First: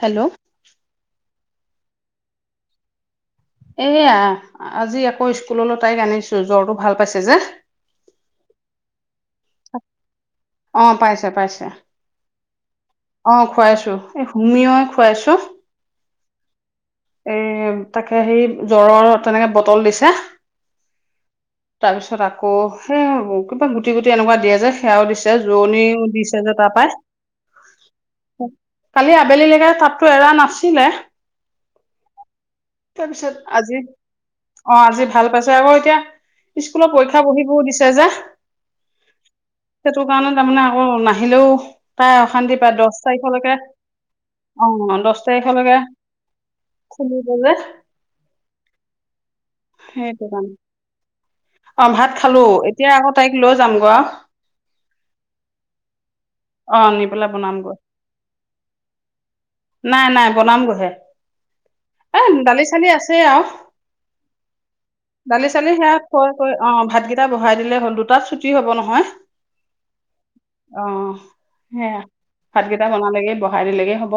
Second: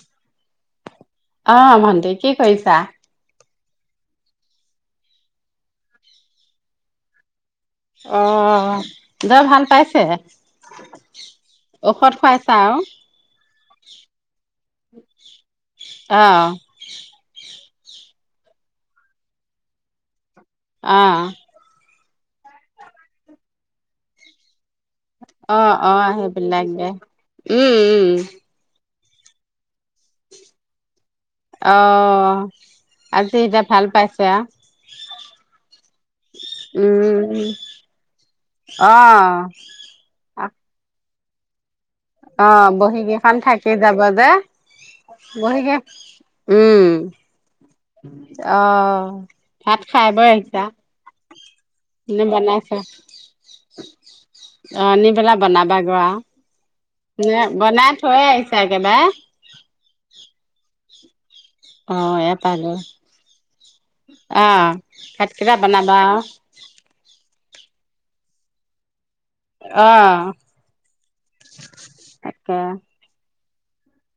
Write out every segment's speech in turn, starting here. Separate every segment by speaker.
Speaker 1: Hello
Speaker 2: অ ভণ্টি কি কৰিছা
Speaker 1: এয়া আজি আকৌ স্কুললৈ তাইক আনিছো জ্বৰটো ভাল পাইছে যে
Speaker 2: অ দই ভাল পাইছে
Speaker 1: অঁ
Speaker 2: ঔষধ খুৱাইছে
Speaker 1: অ খুৱাইছো এই হুমিই খুৱাইছো
Speaker 2: অঁ
Speaker 1: এই তাকে সেই জ্বৰৰ তেনেকে বটল দিছে
Speaker 2: আহ
Speaker 1: তাৰপিছত আকৌ সেই কিবা গুটি গুটি এনেকুৱা দিয়ে যে সেয়াও দিছে
Speaker 2: অহ
Speaker 1: জোৰণিও
Speaker 2: অহ
Speaker 1: দিছে যে
Speaker 2: সেইবিলাক দে উম উম
Speaker 1: তাৰাপাই কালি আবেলিলেকে তাততো এৰা নাছিলে
Speaker 2: অহ
Speaker 1: তাৰপিছত
Speaker 2: এতিয়া
Speaker 1: আজি
Speaker 2: ভাল পাইছে আও
Speaker 1: অ আজি ভাল পাইছে আকৌ এতিয়া স্কুলত পৰীক্ষা
Speaker 2: উম
Speaker 1: পঢ়িবও দিছে যে
Speaker 2: অহ
Speaker 1: সেইটো কাৰণে তাৰমানে আকৌ নাহ [unintelligible] হেল্ল' তাই অশান্তি
Speaker 2: অহ
Speaker 1: পায়
Speaker 2: বহী
Speaker 1: দহ
Speaker 2: কেইখন
Speaker 1: তাৰিখলৈকে
Speaker 2: থাকি যাব যে
Speaker 1: অ দহ
Speaker 2: বহী
Speaker 1: তাৰিখলৈকে
Speaker 2: কেই
Speaker 1: খুলিব যে [unintelligible]
Speaker 2: অ ভাত খাই
Speaker 1: সেইটো
Speaker 2: বৈ
Speaker 1: কাৰণে
Speaker 2: আহিছা
Speaker 1: অ ভাত
Speaker 2: নে
Speaker 1: খালো এতিয়া আকৌ তাইক লৈ যাম গ [unintelligible]
Speaker 2: অ নি পেলা বনাবা গোৱা
Speaker 1: অ', নি পেলাই
Speaker 2: ন
Speaker 1: বনামগৈ
Speaker 2: বনাই থৈ আহিছে এক একেবাৰে
Speaker 1: নাই নাই বনাম গৈহে
Speaker 2: অহ
Speaker 1: [unintelligible] এ
Speaker 2: এয়া
Speaker 1: দালি
Speaker 2: পালো
Speaker 1: চালি আছে আৰু
Speaker 2: অহ
Speaker 1: দালি
Speaker 2: ভাতকেইটা
Speaker 1: চালি
Speaker 2: বনাবা
Speaker 1: সোত
Speaker 2: আও
Speaker 1: কৈ কৈ অ ভাতকেইটা বহাই দিলে হ'ল দুটাত চুটি হ'ব নহয় [unintelligible]
Speaker 2: অহ
Speaker 1: অ সেয়া
Speaker 2: তাকে
Speaker 1: ভাতকেইটা বনালেগে বস। বড়াই দিলেগে হব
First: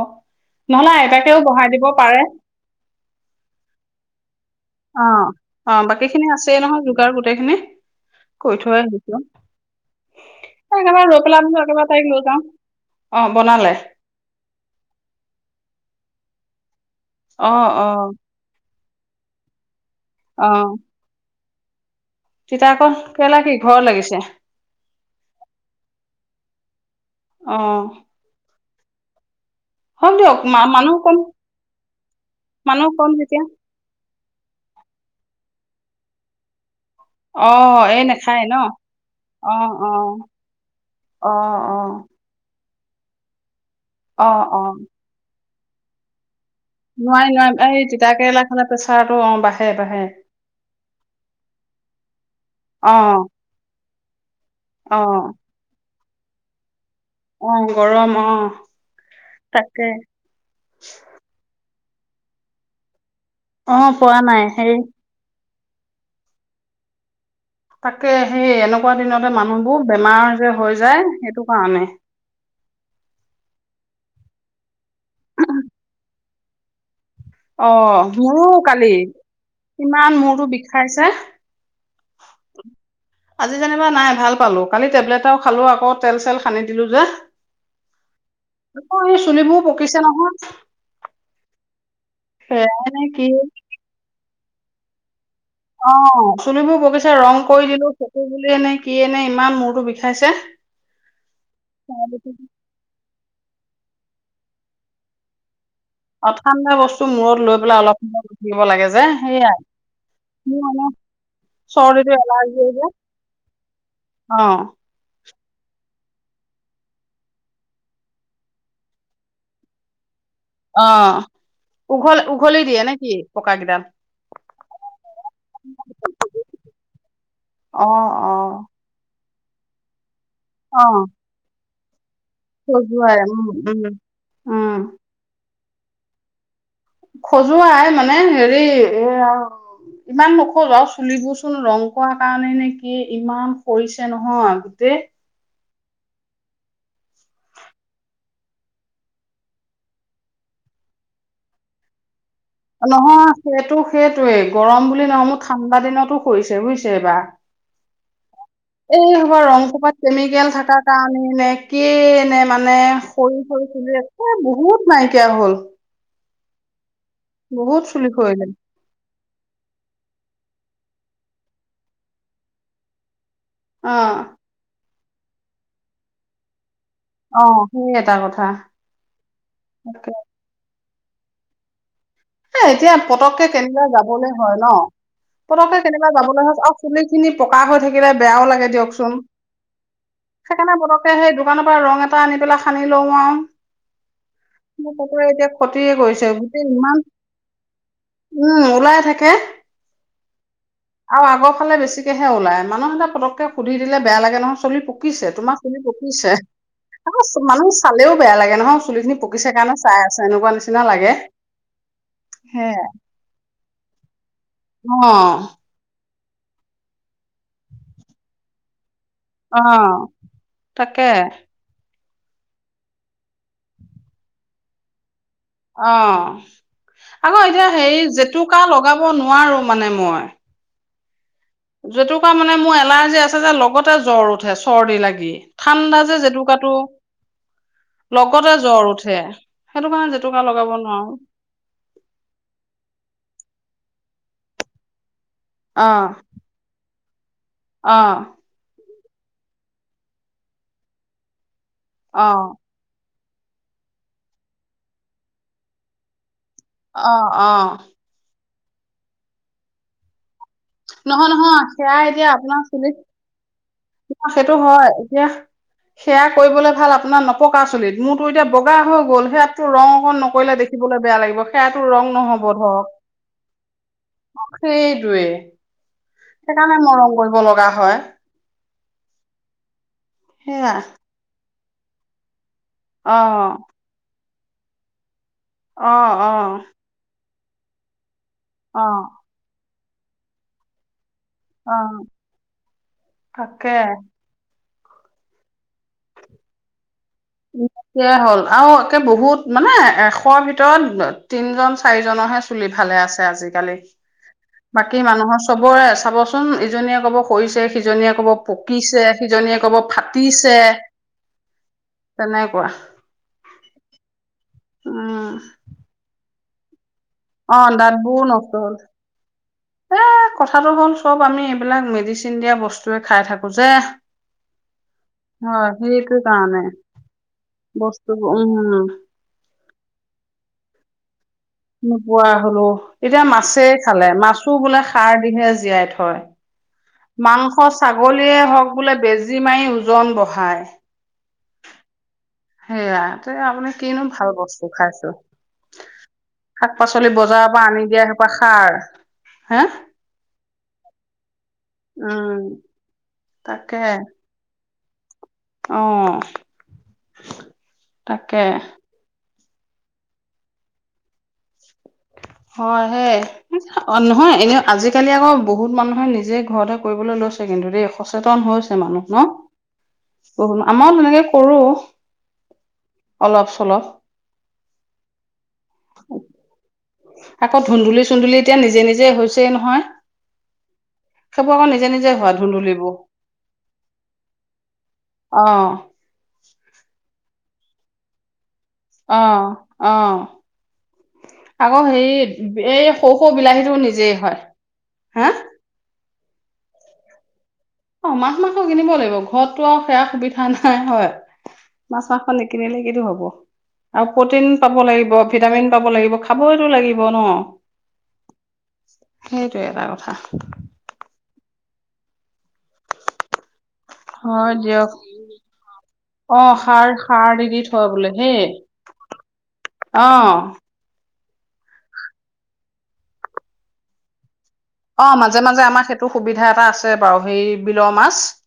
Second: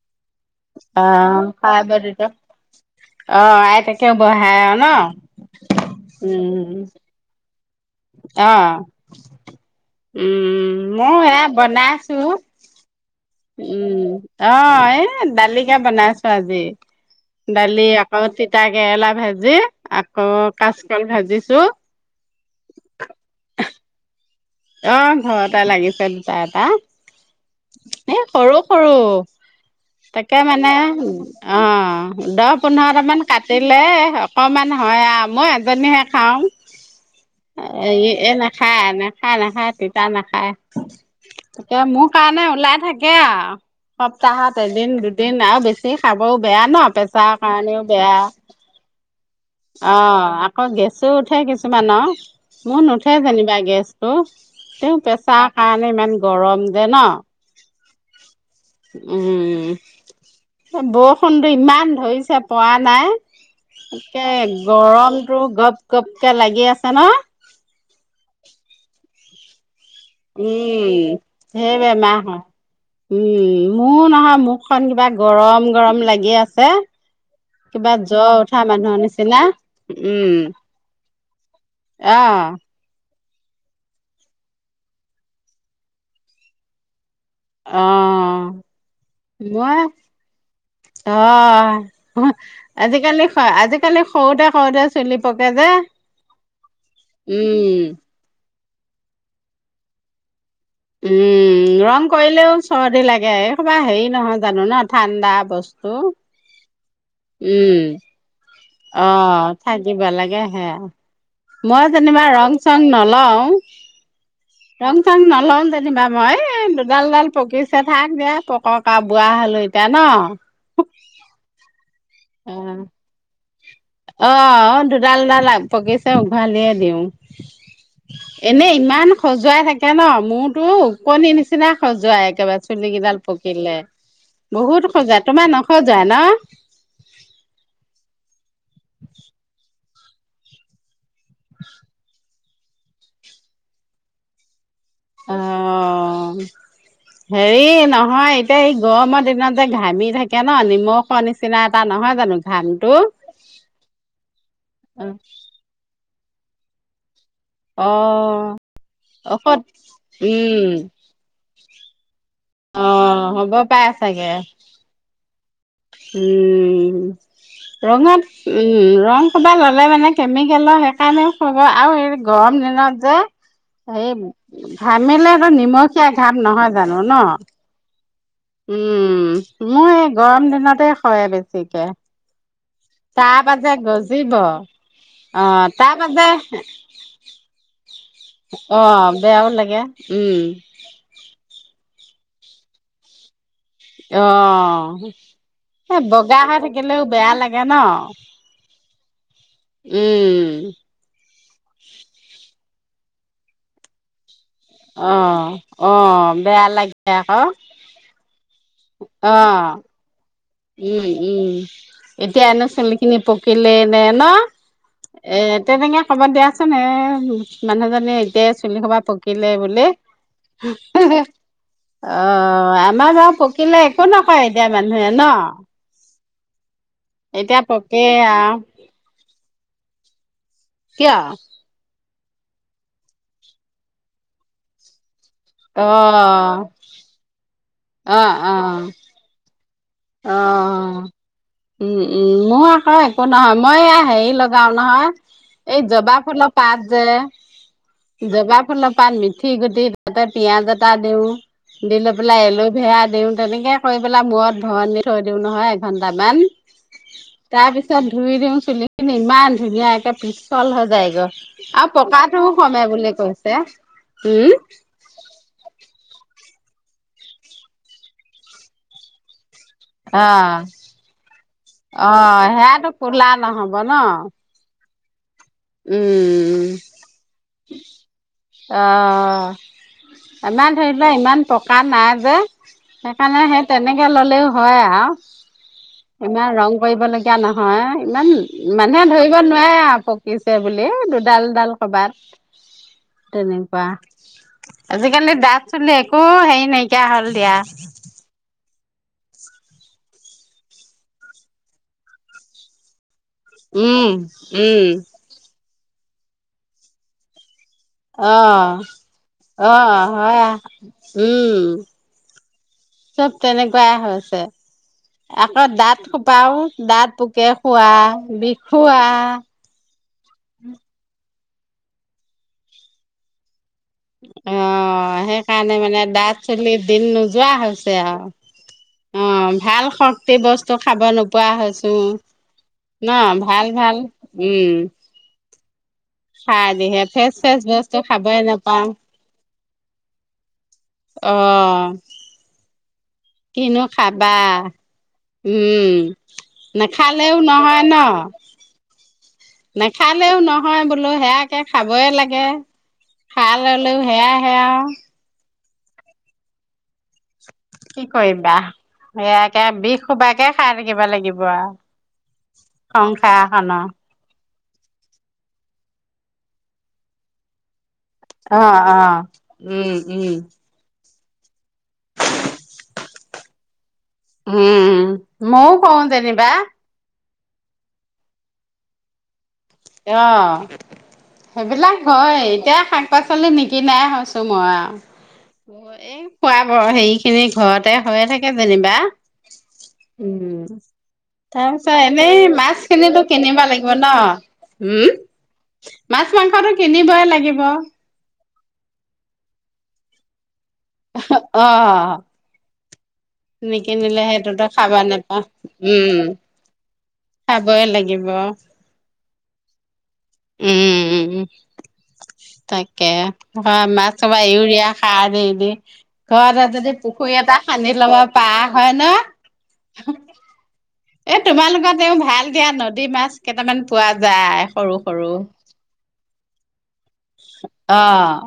Speaker 1: নহলে আইতাকেও বড়াই
Speaker 2: খাই
Speaker 1: দিব
Speaker 2: বৈ
Speaker 1: পাৰে।
Speaker 2: তেতিয়া অ আইতাকেও বহাই আৰু ন
Speaker 1: অ অ বাকী খিনি আছে
Speaker 2: উম
Speaker 1: নহয় যোগাৰ গোটেই। খনে
Speaker 2: অ
Speaker 1: কৈ থোৱাই আহিছো।
Speaker 2: উম
Speaker 1: একেবাৰে
Speaker 2: ময়ো
Speaker 1: ৰৈ
Speaker 2: এয়া
Speaker 1: পেলামো একেবাৰে তাইক লৈ
Speaker 2: বনাইছো
Speaker 1: যাম অ। বনালে
Speaker 2: উম অ এ দালিকা বনাইছো আজি।
Speaker 1: অ',
Speaker 2: দালি
Speaker 1: অ',
Speaker 2: আকৌ তিতা কেৰেলা ভাজি আকৌ কাচকল ভাজি। চ [unintelligible]
Speaker 1: তিতাক কেলা কি ঘৰত লাগিছে।
Speaker 2: অ ঘৰতে লাগিছে দুটা এটা
Speaker 1: অ
Speaker 2: এ সৰু। সৰু।
Speaker 1: হওক
Speaker 2: তাকে
Speaker 1: দিয়ক মা
Speaker 2: মানে
Speaker 1: মানুহ কম
Speaker 2: অ দহ
Speaker 1: মানুহ কম
Speaker 2: পোন্ধৰটামান
Speaker 1: যেতিয়া
Speaker 2: কাটিলে। অকমান হয় আৰু মই এজনীহে খাও
Speaker 1: অ
Speaker 2: এ
Speaker 1: এই নাখায়
Speaker 2: এনে
Speaker 1: ন
Speaker 2: খা এনে খাই
Speaker 1: অ
Speaker 2: নাখায়
Speaker 1: অ
Speaker 2: তিতা নাখায়
Speaker 1: অ অ
Speaker 2: এতিয়া মোৰ কাৰণে। ওলাই থাকে আৰু,
Speaker 1: অ
Speaker 2: সপ্তাহত
Speaker 1: অ
Speaker 2: এদিন দুদিন আৰু বেছি খাব। বেয়া ন
Speaker 1: নোৱাৰি
Speaker 2: পেচাৰ
Speaker 1: নোৱাৰি
Speaker 2: কাৰণেও
Speaker 1: এই তিতা
Speaker 2: বেয়া।
Speaker 1: কেৰেলা খালে প্ৰেছাৰটো অ বাঢ়ে
Speaker 2: অ
Speaker 1: বাঢ়ে
Speaker 2: আকৌ গেছো উঠে কিছুমানৰ, মোৰ
Speaker 1: অ
Speaker 2: নুঠে যেনিবা গেছ। ত তেওঁ
Speaker 1: অ
Speaker 2: প্ৰেছাৰ কাৰণে ইমান গৰম। দে ন
Speaker 1: অ গৰম অ তাকে
Speaker 2: উম। বৰষুণটো ইমান ধৰিছে প নাই।
Speaker 1: অ পোৱা
Speaker 2: তাকে
Speaker 1: নাই সেই
Speaker 2: গৰমতটো গপ গপকে লাগি আছে ন।
Speaker 1: পোৱা দিনতে মানুহবোৰ। বেমাৰ যে হৈ যায়
Speaker 2: উম
Speaker 1: সেইটো
Speaker 2: সেইব
Speaker 1: কাৰণে
Speaker 2: ম হ উম ম নহ ম। কিবা গৰম গৰম লাগি আছে।
Speaker 1: অ
Speaker 2: কিবা জ
Speaker 1: মোৰো
Speaker 2: উঠা
Speaker 1: কালি
Speaker 2: মানুহৰ নিচিনা
Speaker 1: ইমান
Speaker 2: উম।
Speaker 1: মূৰটো বিষাইছে
Speaker 2: আহ।
Speaker 1: আজি যেনিবা নাই ভাল পালো কালি টেবলেটও খালো আকৌ তেল চেল হানি দিলো যে।
Speaker 2: আহ
Speaker 1: আকৌ এই
Speaker 2: ম
Speaker 1: চুলিবোৰ পকিছে নহয়
Speaker 2: আহ।
Speaker 1: সেয়াই নে
Speaker 2: আজিকালি
Speaker 1: কি
Speaker 2: আজিকালি সৰুতে কৰোতে চলি।
Speaker 1: অ চুলিবোৰ বগিচা ৰং
Speaker 2: উম
Speaker 1: কৰি দিলো চকু দিলে এনেক। সেনে ইমান মূৰটো বিষাইছে।
Speaker 2: উম ৰং কৰিলেও চৰ্দি লাগে। কবা হেৰি নহয় জানো ন ঠাণ্ডা বস্তু।
Speaker 1: অঠানডা বস্তু মূৰত লৈ পেলাই অলপ সময়। লাগে যে
Speaker 2: আহ
Speaker 1: সেয়াই
Speaker 2: থাকাকিব লাগে
Speaker 1: মোৰ
Speaker 2: আহে।
Speaker 1: মানে
Speaker 2: মই
Speaker 1: চৰ্দিটো
Speaker 2: যেনিবা ৰং
Speaker 1: এলাৰ্জি
Speaker 2: চং
Speaker 1: যে
Speaker 2: নলও
Speaker 1: অ
Speaker 2: ৰং চং নলও। লম যেনিবা মই এই দুডালডাল পকিছে থাক যে পকাকা বুৰা হলো এতিয়া ন।
Speaker 1: অ উঘল
Speaker 2: অ
Speaker 1: উঘলি দিয়ে নেকি?
Speaker 2: অ দুডালডাল পকিছে উঘালিয়ে দিওঁ।
Speaker 1: অ অ
Speaker 2: এনে ইমান খজুৱাই থাকে ন মোৰতো
Speaker 1: অ
Speaker 2: ওকনি নিচিনা খযোৱাই। একেবাৰে চুলি
Speaker 1: খজুৱাই
Speaker 2: কেইডাল
Speaker 1: উম
Speaker 2: পকিলে
Speaker 1: উম উম
Speaker 2: বহুত খোজুৱাই তোমাৰ নখযোৱাই ন।
Speaker 1: খজুৱাই মানে হেৰি এ ইমান নখ্যোৱাই। চুলিবচোন ৰং কৰা কাৰণে নে কি ইমান সৰিছে নহয় গোটেই।
Speaker 2: অঁ। হেৰি নহয় এতিয়া এই গৰমৰ দিনত যে ঘামি থাকে ন নিমখৰ নিচিনা এটা নহয় জানো। ঘামটো
Speaker 1: নহয় সেইটো সেইটোৱেই গৰম বুলি নহয় ঠাণ্ডা দিনতোছে বুজিছে বা।
Speaker 2: অ।
Speaker 1: এই খোপা
Speaker 2: ঔষধ
Speaker 1: ৰং কোপাত কেমিকেল
Speaker 2: উম
Speaker 1: থকা কাৰণে নে কিএ নে মানে
Speaker 2: অ
Speaker 1: সৰি
Speaker 2: হ'ব পাই
Speaker 1: সৰু।
Speaker 2: চাগে
Speaker 1: বহুত নাইকিয়া হ'ল।
Speaker 2: উম
Speaker 1: বহুত চুলি
Speaker 2: ৰঙা
Speaker 1: সৰিলে
Speaker 2: উম ৰং। কবা ল'লে মানে কেমিকেলৰ সেইকাৰণেও খাব আৰু গৰম দিনত যে
Speaker 1: অ
Speaker 2: এই ঘামিলে নিমখীয়া ঘাপ নহয়। জানো ন
Speaker 1: অ সেই এটা কথা।
Speaker 2: উম, মোৰ এই গৰম দিনতে হয় বেছিকে।
Speaker 1: হে এতিয়া পতককে
Speaker 2: তাৰপা যে
Speaker 1: কেনেবা যাবলৈ
Speaker 2: গজিব
Speaker 1: হয় ন।
Speaker 2: অ
Speaker 1: পততকে
Speaker 2: তাৰপা
Speaker 1: কেনেবা
Speaker 2: যে
Speaker 1: যাবলৈ আৰু চুলি খিনি পকা হৈ থাকিলে বেয়াও লাগে
Speaker 2: অ
Speaker 1: দিয়কচোন।
Speaker 2: বেয়াও লাগে উম
Speaker 1: সেইকাৰণে পতককে সেই দোকানৰ পৰা ৰং এটা আনি পেলাই সানি লও আৰু।
Speaker 2: অ
Speaker 1: মোৰ কুকুৰে এতিয়া খটি
Speaker 2: এ
Speaker 1: কৰিছে
Speaker 2: বগা হৈ
Speaker 1: গোটেই ইমান
Speaker 2: থাকিলেও বেয়া লাগে ন
Speaker 1: উম ওলাই থাকে।
Speaker 2: উম
Speaker 1: আৰু আগৰ ফালে বেছিকেহে ওলাই, মানুহতি পতককে সুধি দিলে বেয়া লাগে ন চুলি
Speaker 2: অ
Speaker 1: পকিছে, তোমাৰ চুলি
Speaker 2: অ
Speaker 1: পকিছে
Speaker 2: বেয়া লাগে
Speaker 1: আৰু
Speaker 2: আকৌ
Speaker 1: মানুহ চালেও বেয়া লাগে নহয়। চুলি খিনি
Speaker 2: অ
Speaker 1: পকিছে কাৰণে চাই আছে। এনেকুৱা নিচিনা
Speaker 2: উম
Speaker 1: লাগে
Speaker 2: উম, এতিয়া এনে
Speaker 1: হে
Speaker 2: চুলিখিনি পকিলে এনে ন।
Speaker 1: অ
Speaker 2: এ তেনেকে কবাত দিয়াচোন এ মানুহজনি এতিয়া চুলি খোপা পক কিলে
Speaker 1: অ
Speaker 2: বুলে।
Speaker 1: তাকে
Speaker 2: অ আমাৰ বাও পকিলে একো নকয় এতিয়া মানুহে ন।
Speaker 1: অ আকৌ এতিয়া হেৰি
Speaker 2: পকে আও
Speaker 1: জেতুকা লগাব নোৱাৰো মানে মই।
Speaker 2: কিয়?
Speaker 1: জেতুকা মানে মোৰ এলাৰ্জি আছে যে লগতে জ্বৰ উঠে চৰ্দি লাগি।
Speaker 2: অ
Speaker 1: ঠাণ্ডা যে জেতুকাটো,
Speaker 2: অ অ
Speaker 1: লগতে জ্বৰ উঠে। সেইটো কাৰণে
Speaker 2: অ
Speaker 1: জেতুকা লগাব নোৱাৰো।
Speaker 2: উম উম মোৰ আকৌ একো নহয়। মই এয়া হেৰি লগাও নহয়, এই
Speaker 1: অ',
Speaker 2: জবা ফুলৰ পাত যে
Speaker 1: অ',
Speaker 2: জবা ফুলৰপাত, মিঠি গুটি তাতে পিয়াজ এটা দিওঁ। দি লৈ পেলাই
Speaker 1: অ',
Speaker 2: এলুভেৰা দিওঁ, তেনেকে কৰি পেলাই মূৰত ভৰণি থৈ দিওঁ নহয় এঘন্টামান।
Speaker 1: অ',
Speaker 2: তাৰ
Speaker 1: অ'।
Speaker 2: পিছত ধুই দিও চুলিখিনি ইমান ধুনীয়াকে পিছ চল হৈ যায়গ
Speaker 1: নহয় নহয়
Speaker 2: আৰু
Speaker 1: সেয়া এতিয়া
Speaker 2: পকাটোও
Speaker 1: আপোনাৰ
Speaker 2: কমে
Speaker 1: চুলিত
Speaker 2: বুলি কৈছে।
Speaker 1: সেইটো
Speaker 2: উম
Speaker 1: হয় এতিয়া সেয়া কৰিবলৈ ভাল আপোনাৰ নপকা চুলিত মোৰতো এতিয়া বগা হৈ গল সেয়াত ৰং অকণ
Speaker 2: অ
Speaker 1: নকৰিলে দেখিবলৈ বেয়া লাগিব সেয়াতো ৰং
Speaker 2: অ
Speaker 1: নহব
Speaker 2: সেয়াতো কোলা নহব ন
Speaker 1: ধৰক। সেই টোৱে,
Speaker 2: উম
Speaker 1: সেইকাৰণে মৰম কৰিব লগা হয়।
Speaker 2: অঁ আমাৰ
Speaker 1: সেয়া
Speaker 2: ধৰি লোৱা ইমান পকা নাই যে। সেইকাৰণে
Speaker 1: অ',
Speaker 2: সেই তেনেকে ললেও হয় আৰু
Speaker 1: অ',
Speaker 2: ইমান
Speaker 1: অ',
Speaker 2: ৰং কৰিব লাগিব। কিয়া নহয় ইমান মানুহে
Speaker 1: অ',
Speaker 2: ধৰিব নোৱাৰে আৰু পকিছে বুলি। ডাল ডাল
Speaker 1: অ'।
Speaker 2: কৰবাত
Speaker 1: তাকে
Speaker 2: তেনেকুৱা। আজিকালি দাত, চুলি একো হেৰি নাই
Speaker 1: তাকে হ'ল আৰু বহুত মানে এশৰ ভিতৰত তিনজন চাৰিজনৰহে চুলি ফালে আছে। চে আজিকালি,
Speaker 2: উম উম
Speaker 1: বাকী মানুহৰ চবৰে চাবচোন ইজনীয়ে কব স
Speaker 2: অহ
Speaker 1: ক'ব
Speaker 2: অহ হয়
Speaker 1: ফাটিছে
Speaker 2: উম।
Speaker 1: তেনেকুৱা
Speaker 2: চব তেনেকুৱাই হৈছে।
Speaker 1: উম
Speaker 2: আকৌ দাঁত খোপাও, দাঁত পোকে
Speaker 1: অ
Speaker 2: খোৱা,
Speaker 1: দাঁতবোৰো নষ্ট হ'ল
Speaker 2: বিষুৱা
Speaker 1: এ কথাটো হ'ল চব আমি এইবিলাক মেডিচিন দিয়া বস্তুয়ে খাই থাকো যে।
Speaker 2: অ। অ
Speaker 1: হয়
Speaker 2: সেইকাৰণে মানে
Speaker 1: সেইটো
Speaker 2: দাঁত
Speaker 1: কাৰণে
Speaker 2: চলি দিন নোযোৱা হৈছে
Speaker 1: বস্তু
Speaker 2: আৰু।
Speaker 1: উম
Speaker 2: অ ভাল শক্তি বস্তু খাব নো পোৱা হৈছো
Speaker 1: নোপোৱা হলো
Speaker 2: ন
Speaker 1: এতিয়া মাছেই
Speaker 2: ভাল ভাল
Speaker 1: খালে মাছো
Speaker 2: উম।
Speaker 1: বোলে সাৰ দিহে জীয়াই থয়
Speaker 2: খাই যিহে
Speaker 1: মাংস ছাগলীয়ে হওক বোলে বেজী মাৰি ওজন বঢ়ায়।
Speaker 2: অহঁ।
Speaker 1: সেয়া তে আপুনি কিনো ভাল বস্তু খাইছো।
Speaker 2: উম
Speaker 1: শাক পাচলি
Speaker 2: নেখালেও
Speaker 1: বজাৰৰ পৰা
Speaker 2: নহয়
Speaker 1: আনি
Speaker 2: ন
Speaker 1: দিয়া সেইপা সাৰ। হে
Speaker 2: নেখালেও নহয় বোলোঁ সেয়াকে খাবই
Speaker 1: উম
Speaker 2: লাগে। খাই ললোঁ সেয়া সেয়া।
Speaker 1: অহ।
Speaker 2: কি কৰিবা সেয়াকে বিষ সোবাকে খাই থাকিব লাগিব আও।
Speaker 1: হয় হেই নহয় এনে। আজিকালি আকৌ বহুত মানুহে নিজে ঘৰতে কৰিবলৈ লৈছে কিন্তু দেই। সচেতন
Speaker 2: অ
Speaker 1: হৈছে
Speaker 2: অ
Speaker 1: মানুহ নহ
Speaker 2: উম উম
Speaker 1: বহু আমাৰ তেনেকে কৰোঁ। অলপ চলপ।
Speaker 2: উম মও কৰোঁ যেনিবা।
Speaker 1: আকৌ ধুন্দুলি চুন্দুলি এতিয়া নিজে নিজে হৈ হৈছে।
Speaker 2: অহ।
Speaker 1: সেইবোৰ আকৌ নিজে
Speaker 2: সেইবিলাক
Speaker 1: নিজে হোৱা
Speaker 2: হয় এতিয়া
Speaker 1: ধুন্দুলিবোৰ
Speaker 2: শাক পাচলি নিকিনাই হৈছোঁ মই আও। অ এ খোৱা বৰ হে খিনি ঘৰতে হৈয়ে থাকে। কে যেনিবা
Speaker 1: অ অ
Speaker 2: উম। তাৰ
Speaker 1: আকৌ
Speaker 2: পিছত
Speaker 1: হেৰি
Speaker 2: এনেই মাছ
Speaker 1: এই সৰু
Speaker 2: খিনিটো
Speaker 1: সৰু
Speaker 2: কিনিব
Speaker 1: বিলাহীটো
Speaker 2: লাগিব ন।
Speaker 1: নিজেই হয়
Speaker 2: উম
Speaker 1: হা
Speaker 2: মাছ মাংসটো কিনিবই লাগিব।
Speaker 1: অ মাছ মাংস কিনিব লাগিব ঘৰতটো আও সেয়া সুবিধা নাই। হয় হয়
Speaker 2: অ
Speaker 1: মাছ মাংস নিকিনিলে কিটো হ'ব। আৰু
Speaker 2: নিকিনিলে
Speaker 1: প্ৰটিন
Speaker 2: সেইটোতো
Speaker 1: পাব
Speaker 2: খাবা
Speaker 1: লাগিব
Speaker 2: নাপাওঁ
Speaker 1: ভিটামিন পাব
Speaker 2: উ
Speaker 1: লাগিব খাবইতো লাগিব
Speaker 2: খাবই লাগিব। [unintelligible]
Speaker 1: সেইটো এটা কথা।
Speaker 2: উম উম তাকে। মাছ চবা
Speaker 1: হয়
Speaker 2: ইউৰিয়া
Speaker 1: দিয়ক
Speaker 2: সাৰ দি দি
Speaker 1: অ
Speaker 2: ঘৰতে
Speaker 1: সাৰ
Speaker 2: যদি
Speaker 1: সাৰ
Speaker 2: পুখুৰী
Speaker 1: দি দি
Speaker 2: এটা খানি ল'ব পাৰ আহ হয় ন।
Speaker 1: অহ।
Speaker 2: এ তোমালোকত তেওঁ ভাল দিয়া নদী মাছ কেইটামান পোৱা যায়। সৰু
Speaker 1: অ
Speaker 2: সৰু।
Speaker 1: মাজে মাজে আমাৰ সেইটো সুবিধা এটা আছে বাৰু সেই বিলৰ মাছ।
Speaker 2: অ',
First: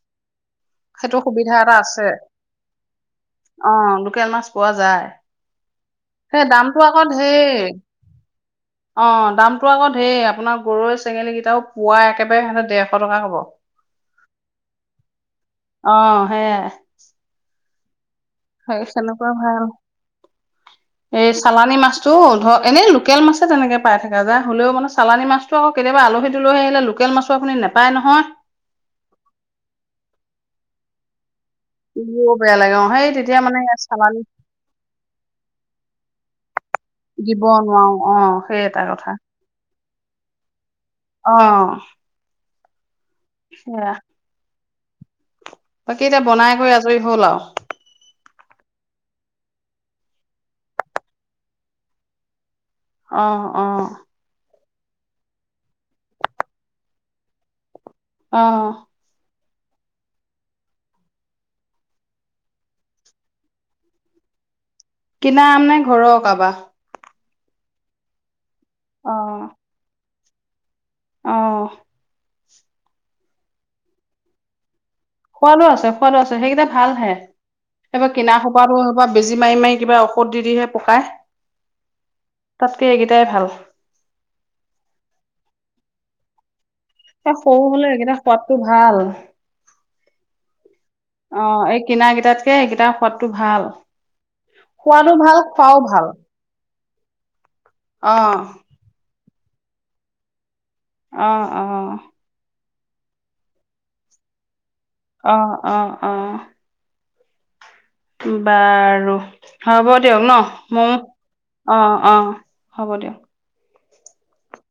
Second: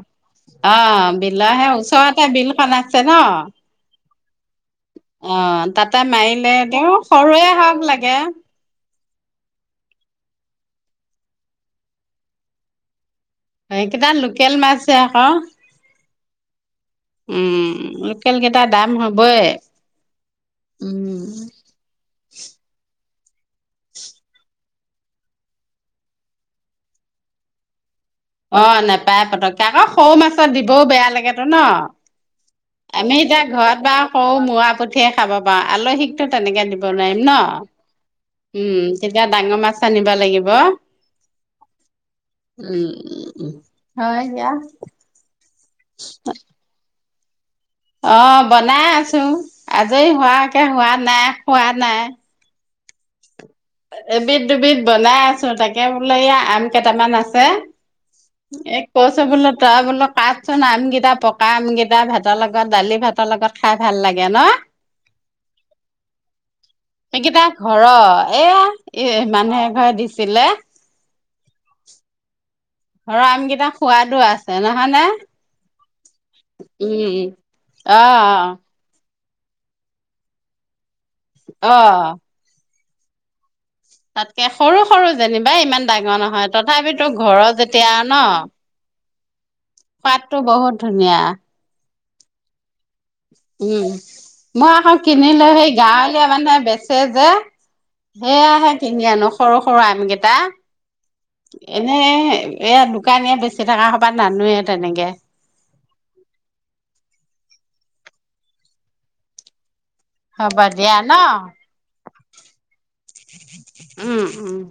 Speaker 2: অ
Speaker 1: সেইটো সুবিধা
Speaker 2: বিলাহে
Speaker 1: এটা আছে
Speaker 2: ওচৰতে বিলখন আছে ন।
Speaker 1: অ লোকেল মাছ পোৱা যায়
Speaker 2: অ', তাতে
Speaker 1: সেই
Speaker 2: মাৰিলে
Speaker 1: দামটো
Speaker 2: তেওঁ
Speaker 1: আকৌ
Speaker 2: সৰুৱে
Speaker 1: ধেৰ।
Speaker 2: হওক লাগে
Speaker 1: অ দামতো আকৌ ধেৰ আপোনাৰ গৰৈ চেঙেলী কেইটাও পুৱা একেবাৰে দেৰশ টকা ক'ব
Speaker 2: এই কেইটা লোকেল মাছহে আক।
Speaker 1: অহ সেয়াই।
Speaker 2: উম। লোকেল কেইটা দাম
Speaker 1: স তেনেকুৱা
Speaker 2: হ'বই
Speaker 1: ভাল
Speaker 2: উম।
Speaker 1: এই চালানী মাছতটো ধৰ এনেই লু লোকেল মাছে তেনেকে পায় থাকে জা হ'লেও চালানী মাছটো আকৌ কেতিয়াবা আলহি দুলহি আহিলে লোকেল মাছ আপুনি নেপায় নহয়
Speaker 2: অ নেপায় পতককে আকৌ সৰু মাছৰ দিবও বেয়া লাগে।
Speaker 1: ব বেয়া লাগে অ সেই
Speaker 2: আমি
Speaker 1: তেতিয়া
Speaker 2: এতিয়া
Speaker 1: মানে
Speaker 2: ঘৰত বা
Speaker 1: চালানী
Speaker 2: সৰু মূৰা পুঠিয়ে খাব পাওঁ আলহীকতো তেনেকে দিব নোৱাৰিম ন।
Speaker 1: নুৱাও অ সেই এটা
Speaker 2: উম
Speaker 1: কথা।
Speaker 2: তেতিয়া ডাঙৰ মাছ আনিব লাগিব।
Speaker 1: অ।
Speaker 2: উম
Speaker 1: সেয়া
Speaker 2: হয় দিয়া।
Speaker 1: বাকী এতিয়া বনাই কৰি আজৰি হ'ল আউ?
Speaker 2: অ বনাই আছোঁ আজৰি হোৱাকে হোৱা নাই হোৱা নাই।
Speaker 1: অহ।
Speaker 2: এবিধ দুবিধ বনাই আছোঁ তাকে বোলে এয়া আম কেইটামান আছে।
Speaker 1: অ
Speaker 2: এক পচবলত তই বোলোঁ কাটচোন আমকেইটা পকা আমকেইটা ভাতৰ লগত দালি ভাতৰ লগত খাই ভাল লাগে ন।
Speaker 1: কিনা আম নে ঘৰৰ কাবা?
Speaker 2: সেইকেইটাৰ ঘৰ এয়া এ মানুহে এ ঘৰে দিছিলে।
Speaker 1: অহ
Speaker 2: ধৰা আমকেইটা সোৱাদো আছে ন
Speaker 1: সোৱাদো আছে সোৱাদো আছে সেইকেইটা ভাল হে
Speaker 2: উম
Speaker 1: সেইবা কিনা
Speaker 2: অ'
Speaker 1: সোপাতো সে সোপা বেজি মাৰি মাৰি কিবা ঔষধ দি দিহে পকাই
Speaker 2: অ
Speaker 1: তাতকে এইকেইটাই ভাল
Speaker 2: তাতকে সৰু সৰু যেনিবা ইমান ডাঙৰ নহয় তথাপি তোৰ
Speaker 1: এই
Speaker 2: ঘৰত
Speaker 1: সৰু হলে
Speaker 2: যেতিয়া
Speaker 1: এইকেইটা
Speaker 2: ন
Speaker 1: সোৱাদটো ভাল
Speaker 2: সোৱাদটো বহুত ধুনীয়া
Speaker 1: অ এই কিনা কেইটাতকে সেইকেইটা
Speaker 2: উম মই আকৌ
Speaker 1: ভাল
Speaker 2: কিনিলো সেই
Speaker 1: খোৱাও ভাল
Speaker 2: গাঁৱলীয়া মানুহে বেছ চে যে
Speaker 1: অ
Speaker 2: সেয়াহে কিনি আনো সৰু সৰু আম কেইটা
Speaker 1: অ অ
Speaker 2: এনে এয়া দোকানীয়ে বেছি থকা হুপা নানুৱে
Speaker 1: অ অ অ বাৰু। হ'ব দিয়ক ন'
Speaker 2: হ'ব
Speaker 1: হম
Speaker 2: দিয়া ন।
Speaker 1: অঁ অঁ হ'ব দিয়ক।
Speaker 2: উম' উম'